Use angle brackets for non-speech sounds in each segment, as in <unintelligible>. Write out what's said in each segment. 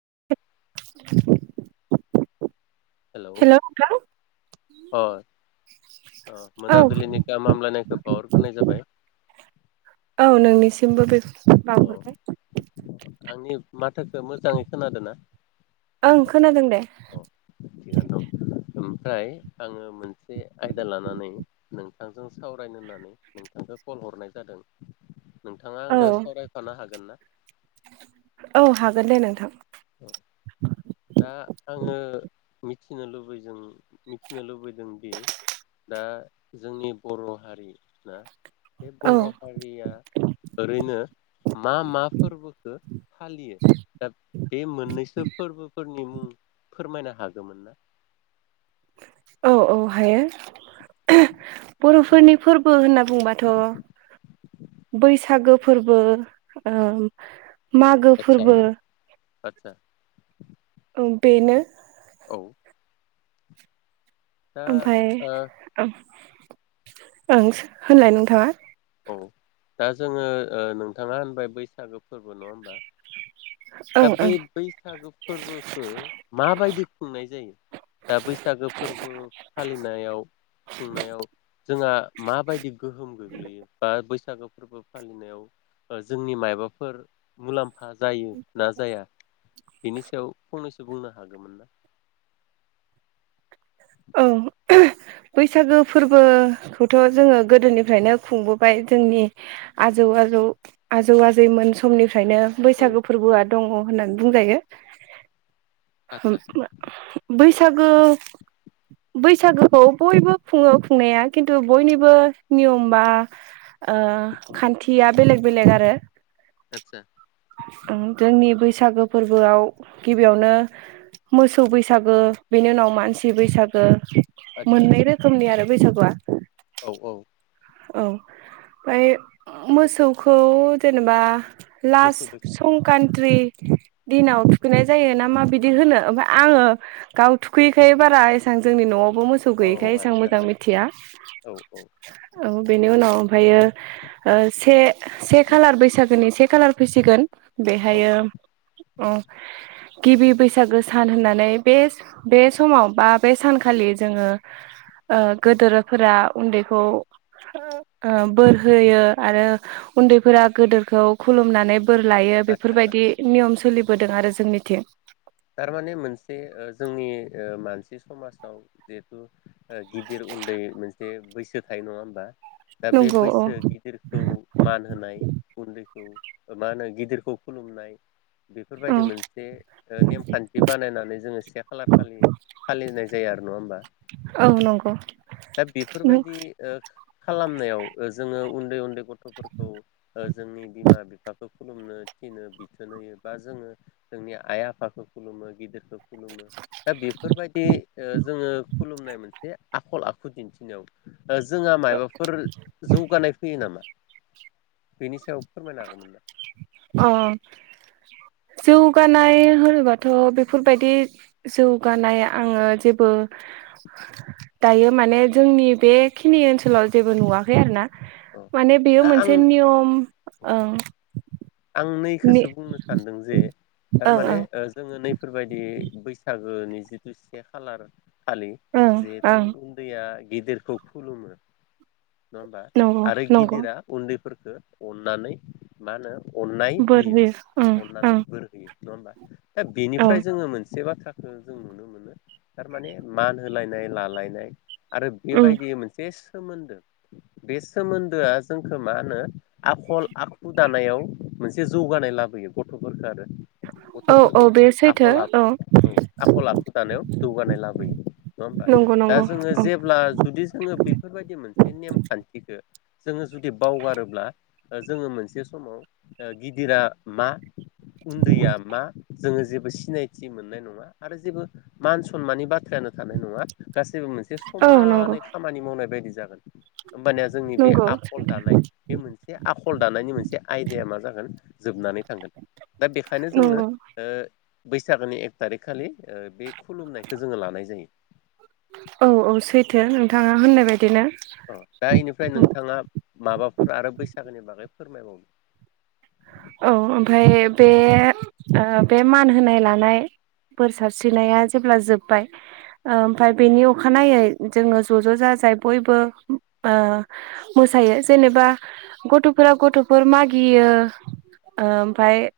<unintelligible> Hello hello अ अ औ मोनाबिलिनि गाहाम हामलायनायखौ बावहरग्रोनाय जाबाय। औ <unintelligible> अ बावहरबाय। आंनि <unintelligible> <unintelligible> मोजाङै खोनादो ना? ओं खोनादों दे थिगानो दं ओमफ्राय आङो मोनसे आयदा लानानै नोंथांजों सावरायनो होननानै नोंथांखो कल हरनाय जादों। नोंथाङा औ आंदो सावरायफानो हागोन ना? औ हागोन दे नोंथां। अ दा आङो मिथिनो लुबैजों मिथिनो लुबैदोंदि दा जोंनि बर' हारि ना बे औ बर' हारिया ओरैनो मा मा फोरबोखो फालियो दा बे मोननैसो फोरबो नि मुं फोरमायनो हागोमोन ना? औ औ हायो। बर'फोरनि फोरबो होनना बुंबाथ' बैसागो फोरबो ओम मागो फोरबो आतसा बेनो औ दा ओमफाय ओ ओम ओंस होनलाय नोंथाङा औ। दा जोङो ओ नोंथाङा होनबाय बैसागो फोरबो नङा होमबा? दा ओं ओं बै बैसागो फोरबोखो माबायदि खुंनाय जायो दा बैसागो फोरबो फालिनायाव खुंनायाव जोंहा मा बायदिब गोहोम गोग्लैयो बा बैस सागो फोरबो फालिनायाव ओ जोंनि मायबाफोर मुलाम फा जायो जाया बिनि सायाव फंनैसो बुंनो हागोमोन ना? ओं बैसागो फोरबोखौथ' जोङो गोदोनिफ्रायनो खुंबोबाय जोंनि आजौ आजौ आजौ आजैमोन समनि खायनो औ बैसागो फोरबोआ दङ होननानै बुंजायो आतसा <unintelligible> बै सागो बैसागोखौ बयबो खुङो खुंनाया किन्तु बयनिबो नियम बा ओ खान्थिया बेलेग बेलेग आरो। आतसा। ओं जोंनि बैसागो फोरबोआव गिबियावनो मोसौ बैसागो बेनि उनाव मानसि बैसागो। आदसा मोननै रोखोमनि आरो। बैसागुआ। औ औ। औ ओमफ्राय मोसौखौ जेनेबा लास मोसौ बैसागु संकान्त्रि। दिनाव थुखैनाय जायो ना मा बिदि होनो ओमफाय आङो गाव थुखैयैखाय बारा एसां जोंनि न'आव। नवाव मोसौ औ गैयैखाय एसां आदसा मोजां मिथिया। औ औ औ बेनि उनाव ओमफ्रायो से से खालार बैसागोनि से खालार फैसिगोन। औ बेहायो औ उम। गिबि बैसागो सान होननानै बे-बे समाव बा बे सानखालि जोङो गोदोरफोरा उन्दैखौ बोर होयो आरो उन्दैफोरा गोदोरखौ खुलुमनानै बोर लायो आदसा बेफोरबायदि नियमस सोलिबोदों आरो जोंनिथिं। थारमाने मोनसे ओ जोंनि ओ मानसि समाजाव जिहेथु ओ गिदिर उन्दै मोनसे बैस सो थायो नङा होनबा। दा बे नंगौ औ बैसो गिदिरखौ मान होनाय उन्दै औ मा होनो गिदिरखौ खुलुमनाय औ बेफोरबायदि मोनसे ओ नेमखान्थि बानायनानै जोङो से खालार खालि फालिनाय जायो आरो नङा होमबा औ नंगौ दा बेफोरबायदि ओ खालामनायाव ओ जोङो उन्दै-उन्दै गथ'फोरखौ ओ जोंनि बिमा बिफ फाखो खुलुमनो थिनो बिथोन होयो बा जोङो जोंनि आइ आफ फाखौ खुलुमो गिदिरखौ खुलुमो दा बेफोरबायदि ओ जोङो खुलुमनाय मोनसे आखल आखु दिन्थिनायाव जोंहा मायबाफोर जौगानाय फैयो नामा? बेनि सायाव फोरमायनो हागौमोन ना? अ जौगानाय होनोबाथ' बेफोरबायदि जौगानाय आङो जेबो दायो माने जोंनि बेखिनि ओनसोलाव जेबो नुवाखै आरोना। औ माने बेयो दा मोनसे आं ओ नियम। ओं। आं नि नैखोसो बुंनो सानदों जे ओं थारमाने ओं ओ जों नै फोरबायदि बैसाग गोनि जिथु से खालार खालि ओं जिहेथु ओं उन्दैया गिदिरखौ खुलुमो नङा होमबा नंगौ आरो नंगौ गिदिरा उन्दैफोर <unintelligible> अननानै मा होनो अननाय बोर होयो ओं अननानै ओं बोर होयो। नङा होनबा दा औ बेनिफ्राय जोङो मोन से बाथ्राखौ जों नुनो मोनो थारमाने मान होलायनाय लालायनाय। आरो उम बेबायदि मोनसे सोमोन्दो बे सोमोन्दोआ जोंखौ मा होनो आखल आखु दानायाव मोनसे जौगानाय लाबोयो गथ'फोरखौ आरो। औ औ गथ'फोरखो बे सैथो आखल आखु औ आखल आखु दानायाव जौगानाय लाबोयो नङा होमबा नंगौ दा नंगौ जोङो औ जेब्ला जुदि जोङो बेफोरबायदि मोनसे नेम खान्थिखो जोङो जुदि बावगारोब्ला ओ जोङो मोनसे समाव ओ गिदिरा मा उन्दैया मा जोङो जेबो सिनायथि मोननाय नङा आरो जेबो मान सनमाननि बाथ्रायानो थानाय नङा। गासैबो मोनसे औ नंगौ समानै खामानि मावनाय बायदि जागोन। ओमबानिया जोंनि बे नंगौ आखल दानाय बे मोनसे आखल दानायनि मोनसे आयदाया मा जागोन जोबनानै थांगोन दा बेखायनो जोंनो नंगौ ओ बैसागोनि एक थारिक खालि ओ बे खुलुमनायखौ जोङो लानाय जायो। औ औ सैथो नोंथाङा होननाय बायदिनो। अ दा इनिफ्राय नोंथाङा माबाफोर आरो बैस बैसागोनि बागै फोरमायबावदो। औ ओमफाय बे ओ बे मान होनाय लानाय बोर सारस्रिनाया जेब्ला जोब्बाय ओ ओमफाय बेनि अखानायै जोङो ज' ज' जाजाय बयबो ओ मोसायो जेनेबा गथ'फोरा गथ'फोर मागियो ओ ओमफाय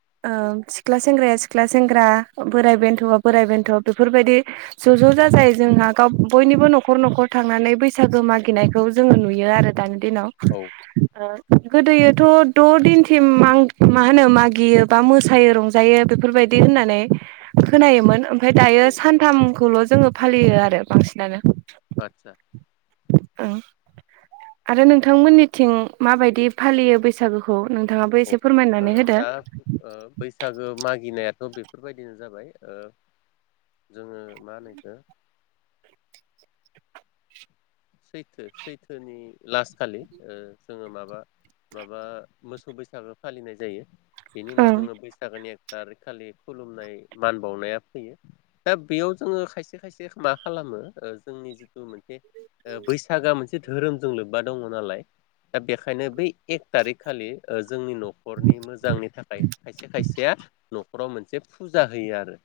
सिख्ला सेंग्राया सिख्ला सेंग्रा बोराय बेन सोबा औ बोराइ बेन्थ' बेफोरबायदि ज'ज' जाजाय जोंहा गाव बयनिबो न'खर न'खर थांनानै बैसागो मागिनायखौ जोङो नुयो आरो दानि दिनाव औ ओ गोदोयोथ' द' दिनथिम आं मा होनो मागियो बा मोसायो रंजायो बेफोरबायदि होननानै खोनायोमोन ओमफ्राय दायो औ सानथामखौल' जोङो फालियो आरो बांसिनानो। आतसा ओं आरो नोंथांमोननिथिं माबायदि फालियो बैसागुखौ औ ओ दा ओ बैसागो मागिनाया थ' बेफोरबायदिनो जाबाय ओ जोङो मा होनो एखौ सैथो सैथोनि लास खालि ओ जोङो माबा माबा मोसौ बैसागो फालिनाय जायो। बेनि उनाव ओं जोङो बैसागोनि‌ एक तारिक खालि खुलुमनाय मान बावनाया फैयो दा बेयाव जोङो खायसे खायसे मा खालामो जोंनि जिथु मोनसे ओ बैसागोआ मोनसे धोरोमजों लोब्बा दङ नालाय दा बेनिखायनो बै एक थारिक खालि ओ जोंनि न'खरनि मोजांनि थाखाय खायसे खायसेया न'खराव मोनसे फुजा होयो आरो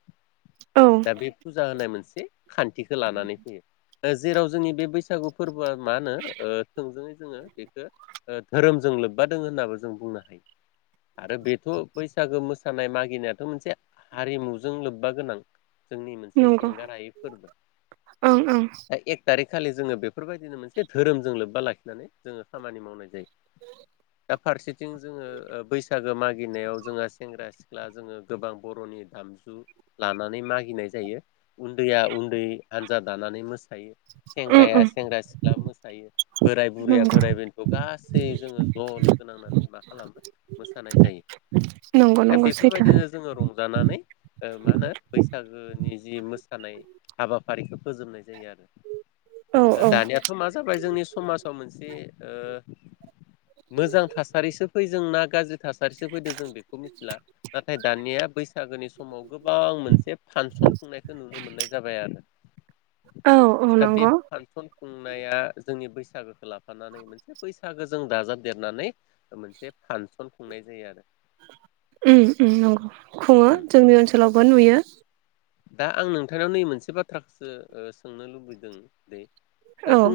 औ दा बे फुजा होनाय मोनसे खान्थिखौ लानानै होयो जेराव जोंनि बे बैसाग बैसागु फोरबोआ मा होनो ओ थोंजोङै जोंङो बेखौ धोरोमजों लोब्बा दोङ होननाबो जों बुंनो हायो आरो बेथ' बैसागो मोसानाय मागिनायाथ' मोनसे हारिमुजों लोब्बा गोनां जोंनि मोनसे नंगौ एंगारायै फोरबो ओं ओं एक थारिख खालि जोंङो बेफोरबायदिनो मोनसे धोरोमजों लोब्बा लाखिनानै जोंङो खामानि मावनाय जायो औ दा फारसेथिं जोंङो ओ बैसागो मागिनायाव जोंहा सेंग्रा सिख्ला जोंङो गोबां बर'नि दामजु लानानै मागिनाय जायो उन्दैया उन्दै हानजा दानानै मोसायो उम सेंग्राया उम सेंग्रा सिख्ला मोसायो बोराय बुरैया नंगौ बोराइ बेन्थ' गासै जोंङो ज' लोगो नांनानै मा खालामनो मोसानाय जायो नंगौ दा नंगौ सैथो बेफोरबायदिनो जोंङो रंजानानै ओ मा होनो बैसागोनि जि मोसानाय हाबाफारिखौ फजोबनाय जायो आरो औ औ दानियाथ मा जाबाय जोंनि समाजाव मोनसे ओ मोजां थासारिसो फै जों ना गाज्रि थासारिसो फैदो जों बेखौ मिथिला नाथाय दानिया बैसागोनि समाव गोबां मोनसे फांसन खुंनायखौ नुनो मोननाय जाबाय आरो औ औ नंगौ फन खुंनाया जोंनि बैसागो लाफानानै मोनसे बैसाग फागो जों दाजाबदेरनानै मोनसे फांसन खुंनाय जायो आरो ओ ओ नंगौ खुंङो उम जोंनि ओनसोलावबो नुयो दा आं नोंथांनाव नै मोनसे बाथ्राखौसो ओ सोंनो लुबैदों दे दा औ जों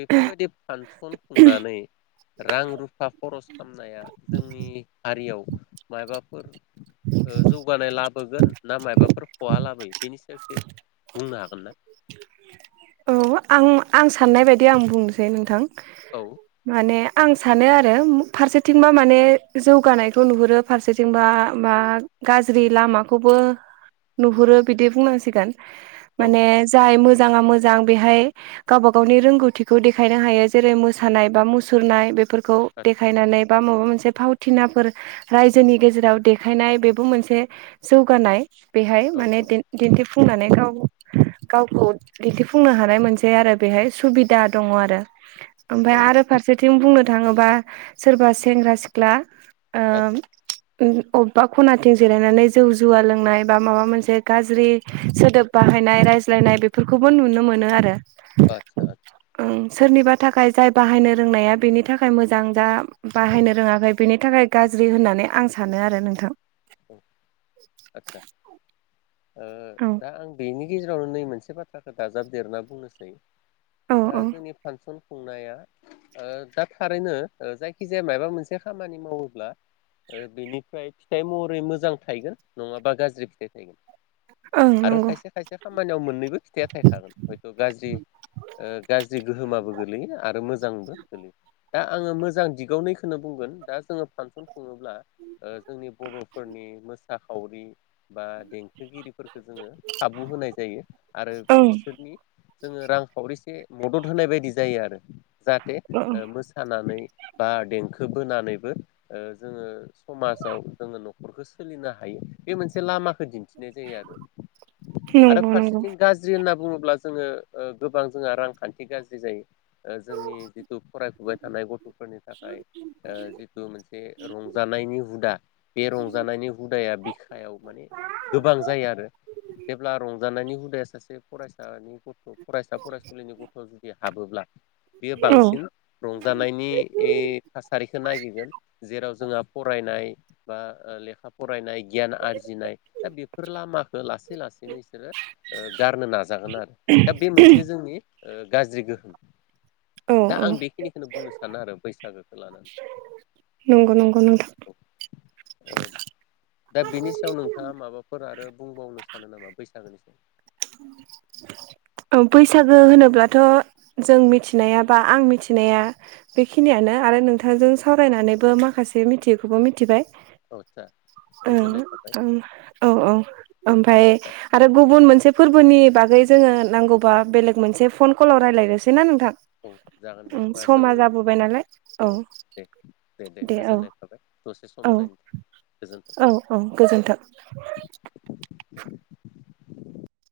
बेफोरबायदि फानसन खुंनानै रां रुफा खरस खालामनाया जोंनि हारियाव माइ बाफोर ओ जौगानाय लाब होगोन ना मायबाफोर खहा लाबोयो बेनि सायावसो बुंनो हागोन ना? औ आं आं साननाय बायदि आं बुंनोसै नोंथां औ माने आं सानो आरो फारसेथिंबा माने जौगानायखौ नुहुरो फारसेथिंबा मा गाज्रि लामाखौबो नुहुरो बिदि बुंनांसिगोन औ माने जाय मोज मोजांङा मो। मोजां बेहाय गावबा गावनि रोंगौथिखौ देखायनो हायो जेरै मोसानाय बा मुसुरनाय बेफोर। खौ आदसा देखायनानै बा माबा मोनसे। से फावथिनाफोर रायजोनि गेजेराव देखायनाय बेबो मोनसे जौगानाय। बेहाय औ माने औ दिन दिन्थि। फुंनानै गाव गावखौ। दिन्थिफुंनो हानाय मोनसे आरो बेहाय सुबिदा दंङ आरो। ओमफ्राय औ आरो फारसेथिं बुंनो। नो थांङोबा सोरबा सेंग्रा सिख्ला। आतसा। ओ अबेबा खनाथिं जिरायनानै जौ जुवा लोंनाय बा माबा मोनसे गाज्रि सोदोब बाहायनाय रायज्लायनाय बे बेफोरखौबो नुनो मोनो आरो। आतसा आ। ओं सोरनिबा थाखाय जाय बाहायनो रोंनाया बेनि थाखाय मोजां जा औ बाहायनो रोङाखै बिनि थाखाय गाज्रि होननानै आं सानो आरो नोंथां। औ आतसा। ओ औ दा आं गैयिनि गेजेरावनो नै मोनसे बाथ्राखौ दाजाबदेरना बुंनोसै। औ ओ औ जोंनि फांसन खुंनाया ओ दा थारैनो ओ जायखिजाया माबा मोनसे खामानि मावोब्ला ओ बेनिफ्राय फिथाइ मह रै मोजां थायगोन नङाबा गाज्रि फिथाइ थायगोन। ओं आरो नंगौ खायसे खायसे खामानियाव मोननैबो फिथाइया थायखागोन हयथ' गाज्रि ओ गाज्रि गोहोमाबो गोलैयो आरो मोजांबो गोलैयो। दा आङो मोजां दिगावनैखौनो बुंगोन दा जोङो फांसन ओ खुङोब्ला जोंनि बर' फोरनि मोसाखावरि बा देंख खोथिगिरिफोरखौ जोङो खाबु होनाय जायो आरो ओं बिसोरनि जोङो रांफावरिसे मदद होनाय बायदि जायो आरो। जाहाथे ओं ओ मोसानानै बा देंखो बोनानैबो ओ जोङो समाजाव जोङो नख खरखो सोलिनो हायो बे मोनसे लामाखौ दिन्थि नाय जायो आरो आरो नंगौ नंगौ फारसेथिं गाज्रि होनना बुङो ब्ला जोङो ओ गोबां जोंहा रांखान्थि गाज्रि जायो। ओ जोंनि जिथु फरायफुबाय थानाय गथ'फोरनि थाखाय ओ जिथु मोनसे रंजानायनि हुदा बे रंजानायनि हुदाया बिखायाव माने गोबां जायो आरो जेब्ला रंजा नायनि हुदाया सासे फरायसानि गथ' फरायसा फरायसुलिनि गथ' जुदि हाबोब्ला बेयो औ बांसिन रंजानायनि थासारिखौ नागिरगोन जेराव जोंहा फरायनाय बा लेखा फरायनाय गियान आरजिनाय दा बेफोर लामाखौ लासै लासैनो बिसोरो गारनो नाजागोन आरो दा बे मोनसे जोंनि गाज्रि गोहोम औ दा औ आं बेखिनिखौनो बुंनो सानो आरो बै नंगौ नंगौ नोंथां। ओ दा बेनि सायाव नोंथाङा माबाफोर आरो बुंबाव सानो नामा बैसागोनि सायाव? बैसागो होनोब्लाथ' जों मिथिनाया बा आं मिथिनाया बेखिनियानो आरो नोंथांजों औ सावरायनानैबो माखासे बे मिथियैखौबो मिथिबाय। औ <unintelligible> ओं गोजोननाय थाबाय ओं औ ओ औ ओमफफ्राय आरो गुबुन मोनसे फोरबोनि बागै जोङो नांगौबा बेलेग मोनसे फन कलाव रायजलायनोसै ना नोंथां? औ जागोन दे होमबा समा जोङो जाबोबाय नालाय औ दे दे दे गोजोननाय थाबाय दसे सम औ मोन नायनो गोजोनथों। औ औ गोजोन्थों।